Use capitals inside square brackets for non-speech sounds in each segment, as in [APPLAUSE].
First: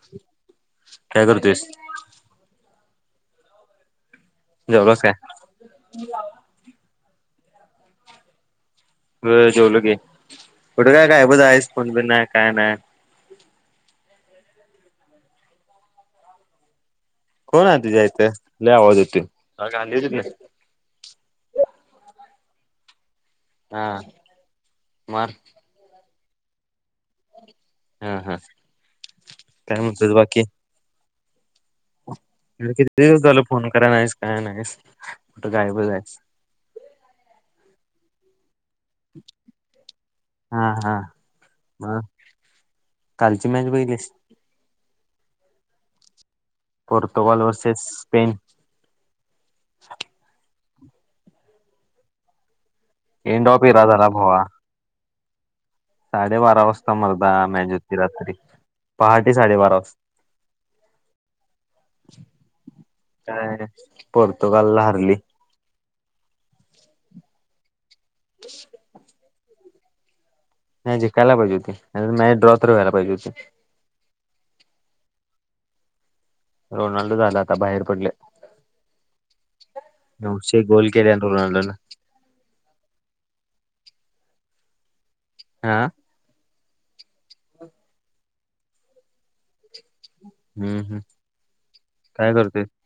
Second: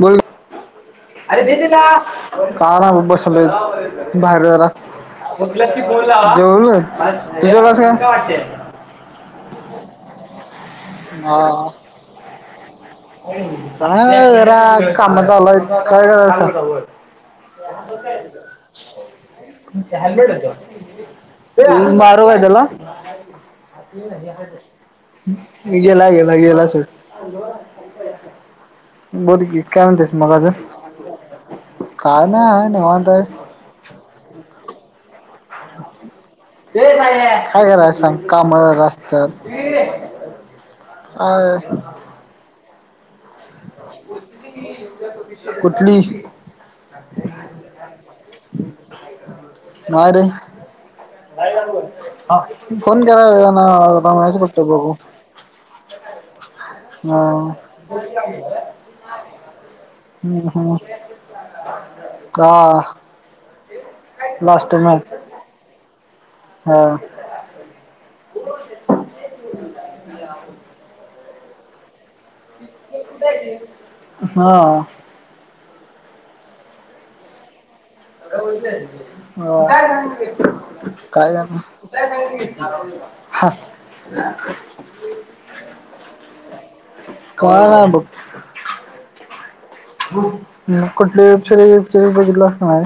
बोल, [UNINTELLIGIBLE] काय नाय बाबा बसलोय बाहेर जरा जेवलास काय [UNINTELLIGIBLE] जेवून तू जेवलास होय जेवलो की, कुठे काय काय हा गायबच आहेस फोन बीन नाय काय नाही. काय नाय जरा काम चालू आहेत कायं कोण आहे तुझ्या इथं लय आवाज येतोय आली करयच होतीत सांग ना? [UNINTELLIGIBLE] मी मारू काय त्याला, हा मार गेला ह्यो गेला असेल हा हा बोल की काय म्हणतेस म्हणतोस मग बाकी आजं [UNINTELLIGIBLE] किती दिवस झाला फोन कराय नाहीस काय नाहीस कुठं गायबच हायस काय कराय सांग काम जरा असतात हा हा म कालची मॅच बघितलिस कुठली पर्तुगाल वर्सेस स्पेन नाही रे फोन केराचं एंड ना ऑफ इरा मला मॅच बघतो बघ तू साडे बारा वाजता मरदा मॅच होती रात्री पहाटे साडेबारा वाजता हम्म हम् काय लास्ट पोर्तुगालला मॅच हरली हा [UNINTELLIGIBLE] [UNINTELLIGIBLE] नाही जिकायला पाहिजे होती मॅच ड्रॉ तर व्हायला पाहिजे होती. हा रोनाल्डो झाला आता बाहेर पडले हो नऊशे गोल केल्या काय हा रोनाल्डोन हा काय नाय बघ हम्म हम् कुठली पिचर बिचर काय बघितलास करतोय की नाय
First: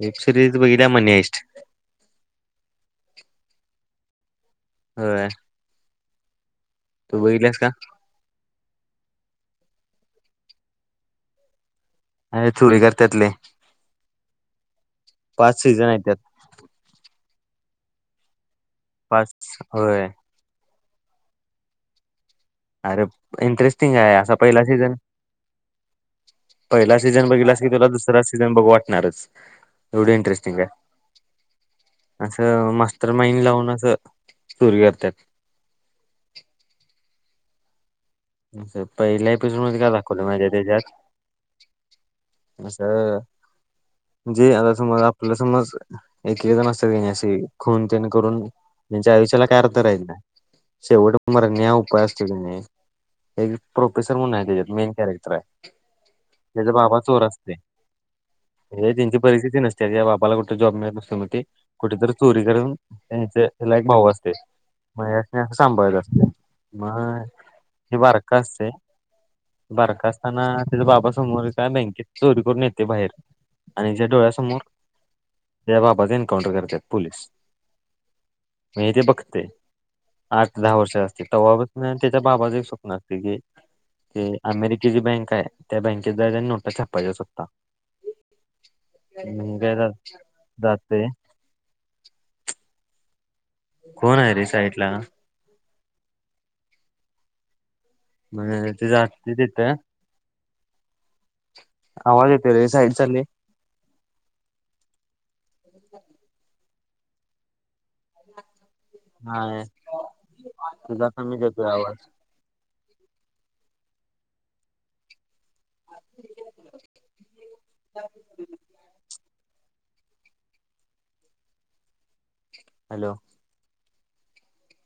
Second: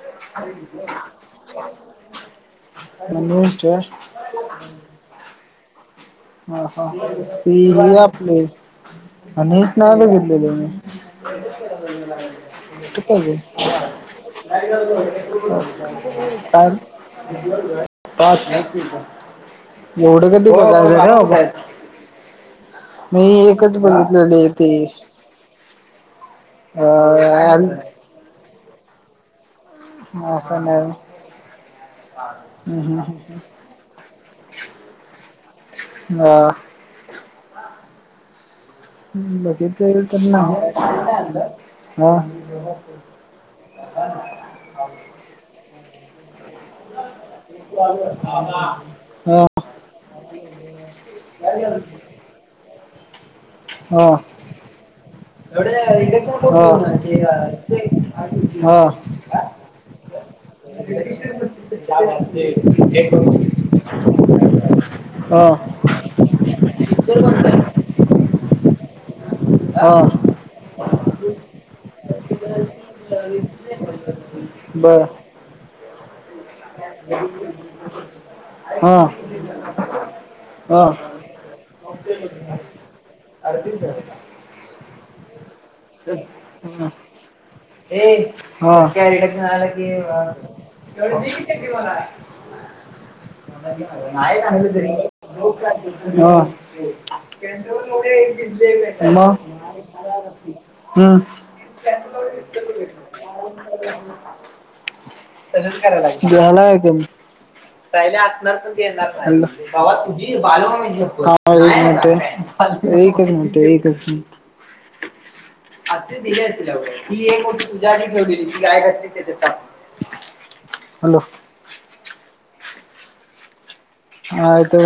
वेब सिरीज बघितल्या मनी हाईस्ट [UNINTELLIGIBLE] होय हा हा तू ते बघितल्यास का हे आपले आणि नाय बघितलेलं अरे चोरी करत्यात लय पाच सीझन आहेत त्यात का पाच होय एवढं कधी [UNINTELLIGIBLE] अरे मी एकच इंटरेस्टिंग आहे असा बघितलेले पहिला ते सीझन अ पहिला सीझन बघितलास की तुला दुसरा सीझन बघू वाटणारच एवढं असं इंटरेस्टिंग आहे आणि हाय असं मास्तर माइंड लावून असं चोरी करतात ह पहिल्या एपिसोड मध्ये काय दाखवलं म्हणजे नाही त्याच्यात हा हा अस जे आता समज आपल्या समज एकएक जन असतात कनी अशी हा खून तेन करून हा त्यांच्या आयुष्याला काय अर्थ राहत ना शेवट मरणे हा उपाय असतो त्यासनी एक त्याचा बाबा चोर असतय त्यांची परिस्थिती नसते बापाला कुठ जॉब मिळत नसतोय मग कुठेतरी चोरी करून त्यांचे त्याला एक भाऊ असते मग ह्यास्नी हा असं सांभाळत असते म हा हे बारका असतय बारका हा असताना त्याचा बाबा समोर का बँकेत चोरी करून येतय बाहेर आणि हेच्या डोळ्या समोर बर ते बाबाच एनकाउंटर करते [UNINTELLIGIBLE] म्हणजे ते हा बघतय आठ दहा हा वर्ष असतय तेव्हापासन हा त्याच्या बाबाच एक स्वप्न असतय की ते अमेरिकेची बँक आहे त्या बँकेत जायच आणि नोटा छापायच्या स्वतः ए हो कॅरी बॅग घेऊन मी आला काय की जा- जाते एवढ देकी त्यातली मला [INAUDIBLE] कोण आहे रे हम् साईड ला मग ते जाते तिथं आवाज येतो रे साईड चालले [UNINTELLIGIBLE] दहा ला आहे हा बाबा तुझी बाल तुझा कमी [UNINTELLIGIBLE] देतोय आवाज ते का आ ते दिले ही एक गोष्ट तुझ्या ठेवलेली ती गाय घातली त्याच्यात हॅलो हॅलो हा तो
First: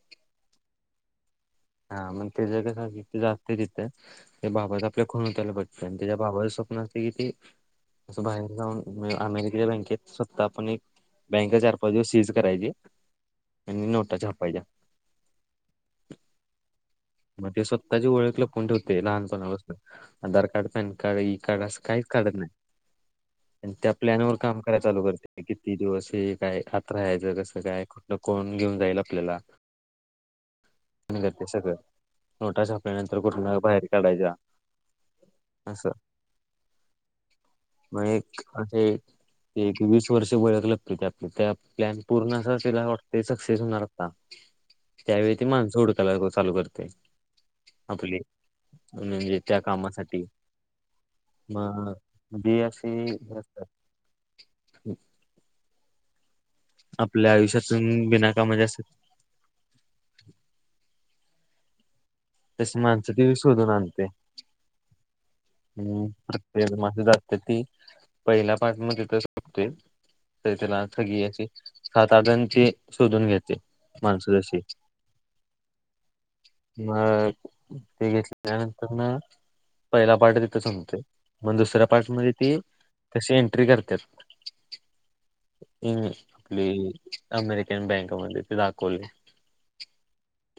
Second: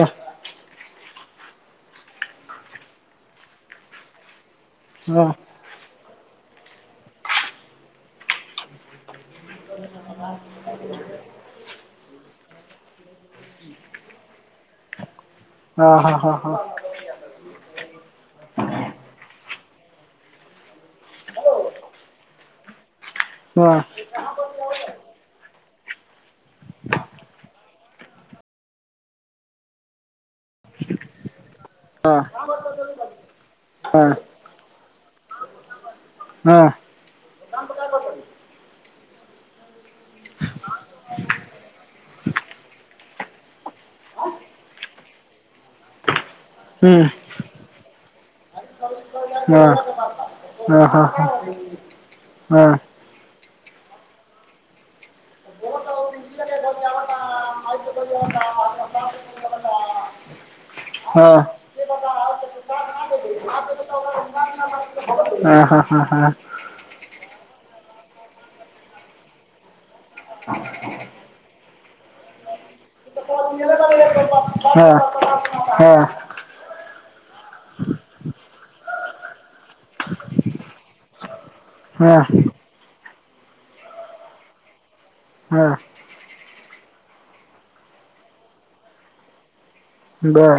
हा मग ते ज कस जातय तिथं बाबत आपल्या का खुण होत्याल बघतय त्याच्या बाबाचे स्वप्न असते कि ते असं बाहेर जाऊन अमेरिकेच्या बँकेत स्वत आपण एक बँके चार पाच दिवस चीज करायची आणि नोटा छपायच्या हा हा हा हा ते स्वतःची ओळख लपवून ठेवते लहानपणापासून. Aadhaar card PAN card e card असं काहीच काढत नाही हा आणि हा त्या प्लॅनवर काम कराय चालू करते किती दिवस काय आत राहायच कसं काय डकन घेऊन जाईल आपल्याला मिळत ते सगळं नोटा छापल्यानंतर कुठन बाहेर हा हा काढायच्या असं हा मग एक असे ते वीस वर्ष वळक लागतोय ते आपल्या त्या प्लॅन पूर्ण अस तिला वाटते सक्सेस होणार आता त्यावेळी ती माणसं हूडकायला चालू करते हम्म आपले म्हणजे हा त्या कामासाठी हा हा हा म बीी अशी ख आपल्या आयुष्यातून बिनाकामा जास्त हा हा तस माणसं दि शोधून आणते हा हा हा हम् हा. प्रत मा जात ती पहिल्या पाठमध्ये तर होते ते तेला थगीे सात आठणची हा हा म ते घतल त्यानंतर ना पहिला पार्ट तिथेच संपतोय मग दुसऱ्या पार्टमध्ये ती कशी एंट्री करतात हा हा इ [UNINTELLIGIBLE] अमेरिकन बँकमध्ये ते दाखवली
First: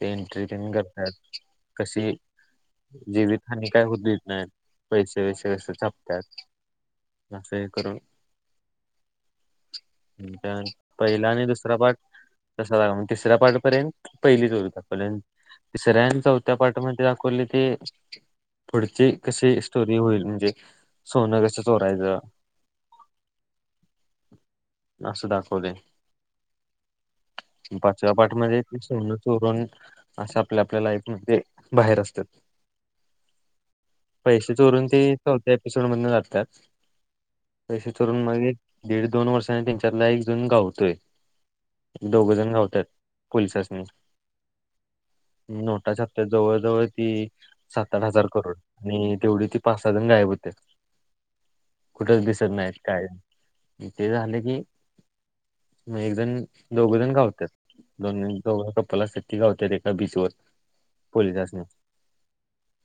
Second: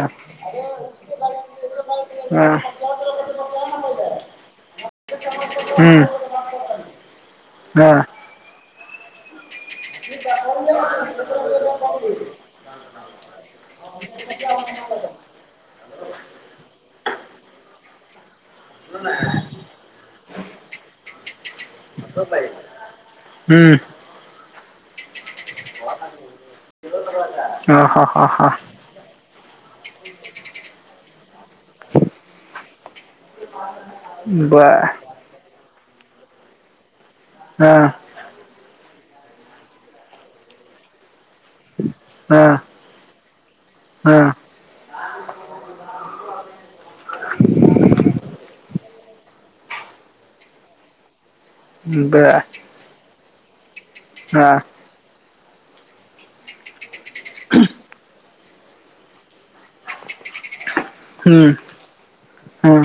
ते एंट्री तेन करतात हा. कस ही हम्म. जीवितहानी काय होत देत नाहीत पैसे वैसे कसे झपतात अस हे करून हा. पहिला आणि दुसरा पाठ तसा ला तिसऱ्या पाठपर्यंत पहिली चरूतर्यंत तिसऱ्या आणि चौथ्या पाठ मध्ये कुनी ते पुढची कशी स्टोरी होईल म्हणजे सोनं कस हम्म आस दाखवायलय हा हा पाचव्या हा पाठ हा सोन ते चोरण असं आपल्या आपल्या लाईफमध्ये माहेर असतात पैसे बर चोरून ते चौथ्या एपिसोड मध्ये जातात हा पैसे चोरून मनजे दीड दोन वर्षांनी त्यांच्यातला एक जण गावतोय दोघे हा जण गावतात हा नोटाच्या छापतात्यात जवळ जवळ ती सात आठ हजार करोड आणि तेवढी ती पाच सहाजण गायब होत्या बरं.. काय ते झालं की मग एक जण दोघंजण घावत्यात दोन [UNINTELLIGIBLE] कप्पललासाठी ती घावत्यात एका बीचवर हम्म पोलीसांनी हा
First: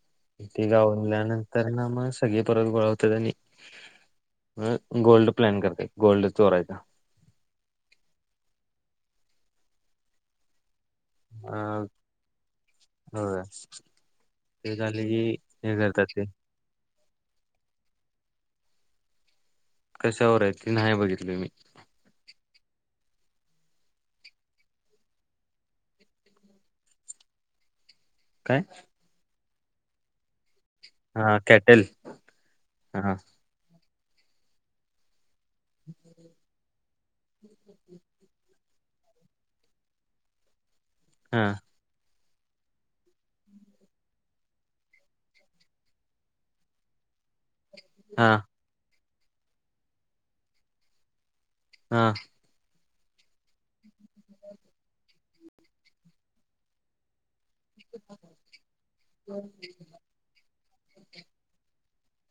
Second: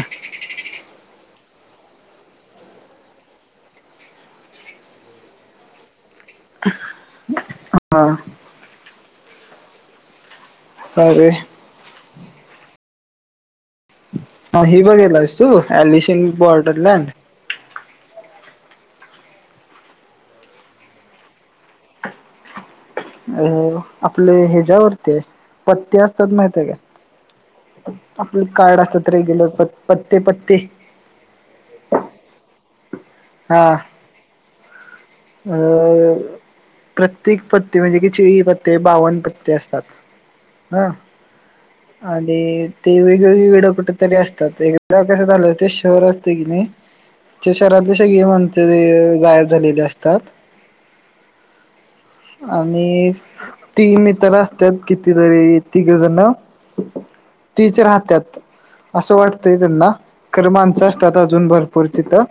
ते घावल्यानंतर ना मग सगळे परत गोळा होत्यात आणि मग गोल्ड प्लॅन करत्यात गोल्ड चोरायचा हा सारे होय ह ही बघितलास तू एलीशन बॉर्डरलार्ट कशावर आहे नाही बघितली मी अ आपले ह्याच्या्यावरती पत्ते असतात माहितय काय? [INAUDIBLE] आपलं कार्ड असत रेग्युलर पत्ते पत्ते. हा कॅटेल हा अ प्रत्येक पत्ते म्हणजे चोवी ते बावन्न पत्ते असतात हं हा - -हे वेगवेगळे कुठेतरी असतात आणि एकदा शहर असते का नाही - - [INAUDIBLE] शहरातले सगळे म्हण गायब झालेले असतात हा आणि ती म तर असतत किती तरी तिघजण. तीच राहत्यात असं वाटतंय त्यांना खरं माणसअसतात अजून भरपूर तिथं.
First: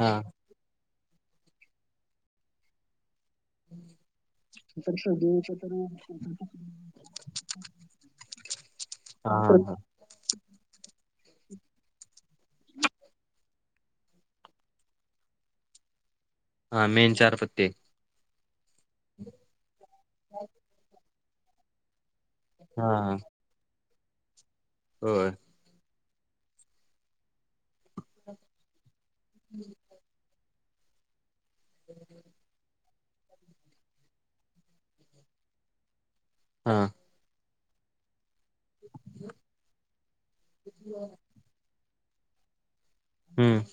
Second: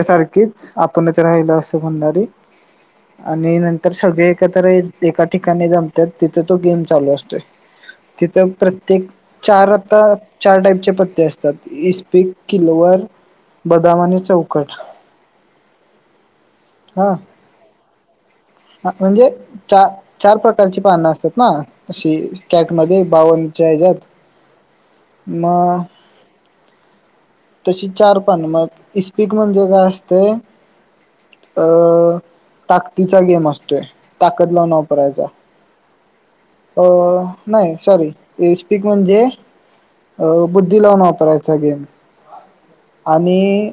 हा आपणच राहिल असं म्हणणारी आणि नंतर सगळे एकत्र एका ठिकाणी जमतात, तिथे तो गेम चालू असतोय. तिथ प्रत्येक हा चार हा आता, चार टाईपचे प असतात इस्पिक किलवर बदामा आणि, चौकट, हा मेन चार पत्ते, ह म्हणजे च चार प्रकारची पानं असतात, ना अशी, कॅट हा मध्ये हा बावन्च्या हजात, होय म, तशी चार पान मग, इस्पिक म्हणजे काय असते? [UNINTELLIGIBLE] ताकतीचा गेम असतोय ताकद लावून वापरायचा हा अ नाही सॉरी ए स्पीक म्हणजे बुद्धी लावून वापरायचा गेम हम्म आणि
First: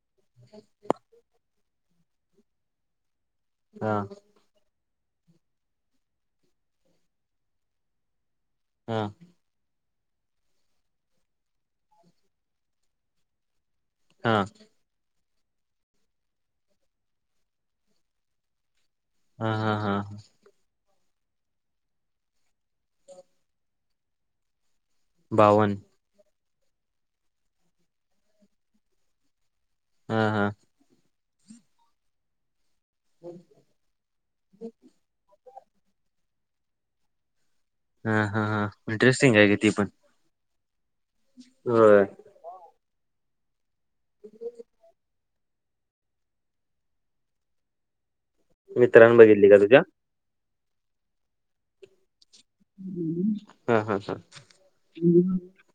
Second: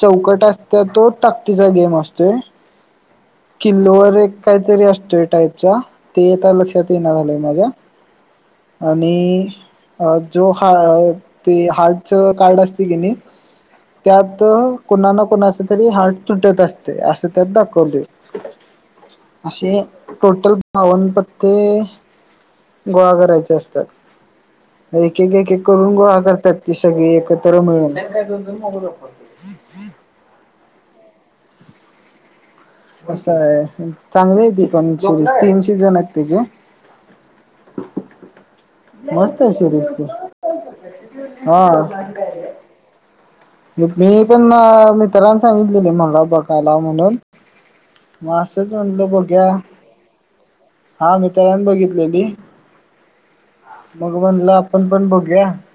चौकट असत तो ताकतीचा गेम असतोय किल्लो हा वर एक काहीतरी असत टाईपचा ते आता लक्षात येणार झालंय माझ्या हा आणि अ जो ह ते हार्टच कार्ड असते की नाही त्यात हा कोणा ना कोणाच तरी हार्ट तुटत असते असं त्यात दाखवत हा हा असे हा टोटल बावन् पत्ते गोळा करायच्या असतात एक एक एक एक बावन करून गोळा करतात. ती सगळी एकत्र मिळून [UNINTELLIGIBLE] हा हा, असं आहे चांगली आहे ती प तीन शिजन आहेत. तचीे हा, हा, हा, इंटरेस्टिंग मस्त आहे की ती पण. शरीफ त हा, होय मी पण मित्रांने सांगितलेले मला बघायला म्हणून, मग असंच म्हटलं मित्रांन बघ्या, बघितली का तुझ्या? हा मीत्रान बघितलेली, हा, हा, मग हा, म्हणलं आपण पण बघूया [UNINTELLIGIBLE]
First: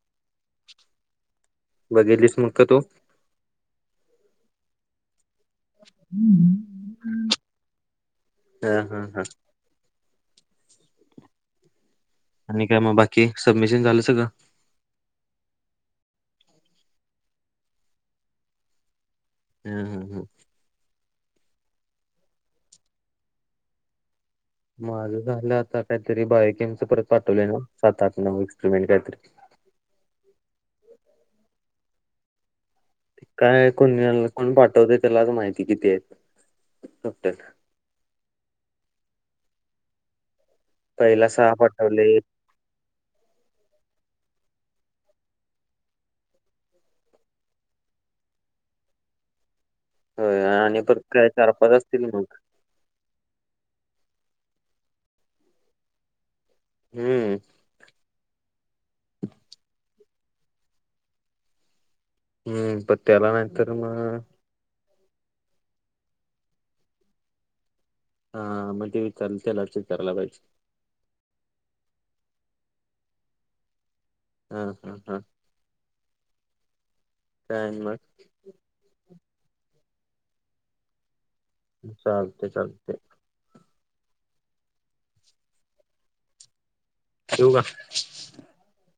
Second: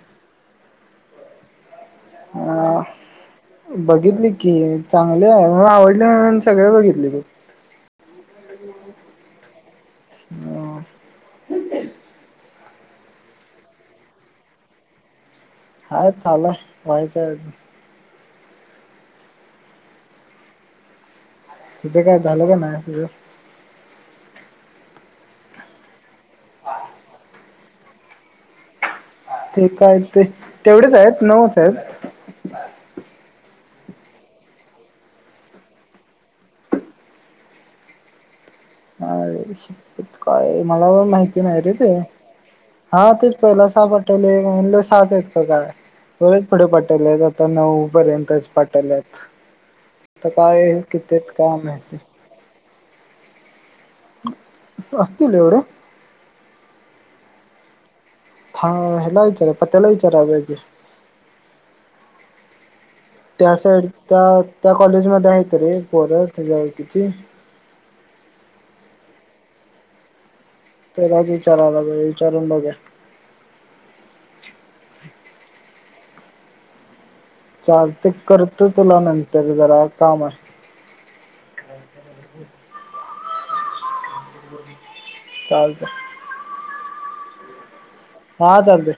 बघेलीस मग का तू, अ बघितली की चांगले आहे, मग आवडले मून सगळे बघितले की, हा हा हा ह आणि काय मग बाकी सबमिशन झालं सगळं हायं चालू हाय व्हायचय अजून हम हा हम तुझं काय झालं का नाही तुझ माझं झालं आता काहीतरी बायकेमचं परत पाठवलंय न्हवं सात आठ नऊ एक्सपिरिमेंट काहीतरी ते काय ते तेवढेच आहेत नऊच आहेत काय कोणी कोण पाठवतयं त्यालाचं माहिती किती आहेत [INAUDIBLE] ह शपथ काय मला पण पहिला माहिती सहा नाही रे ते पाठवले हा तेच पहिला सहा पाठवले म्हंटलं सहाच आहेत का काय परत पुढे पाठवले आहेत आता नऊ पर्यंतच पाठवले आहेत आता होय काय आणि परत किती आहेत चार काय पाच माहिती असतील मग. असतील एवढे हम्म हा हेला विचार पत्याला विचाराय पाहिजे हम्म पण त्याला त्या नाहीतर साईड मग त्या कॉलेज मध्ये आहेत रे पोरं त्याच्या ओळखीची हा मग ते विचार त्यालाच विचारायला पाहिजे त्यालाच विचाराय पाहिजे विचारून बघूया हम् हम् हम् चालतंय करतो तुला नंतर जरा काम आहे चालतय चालतय चालतय ठेऊ का हा चालतय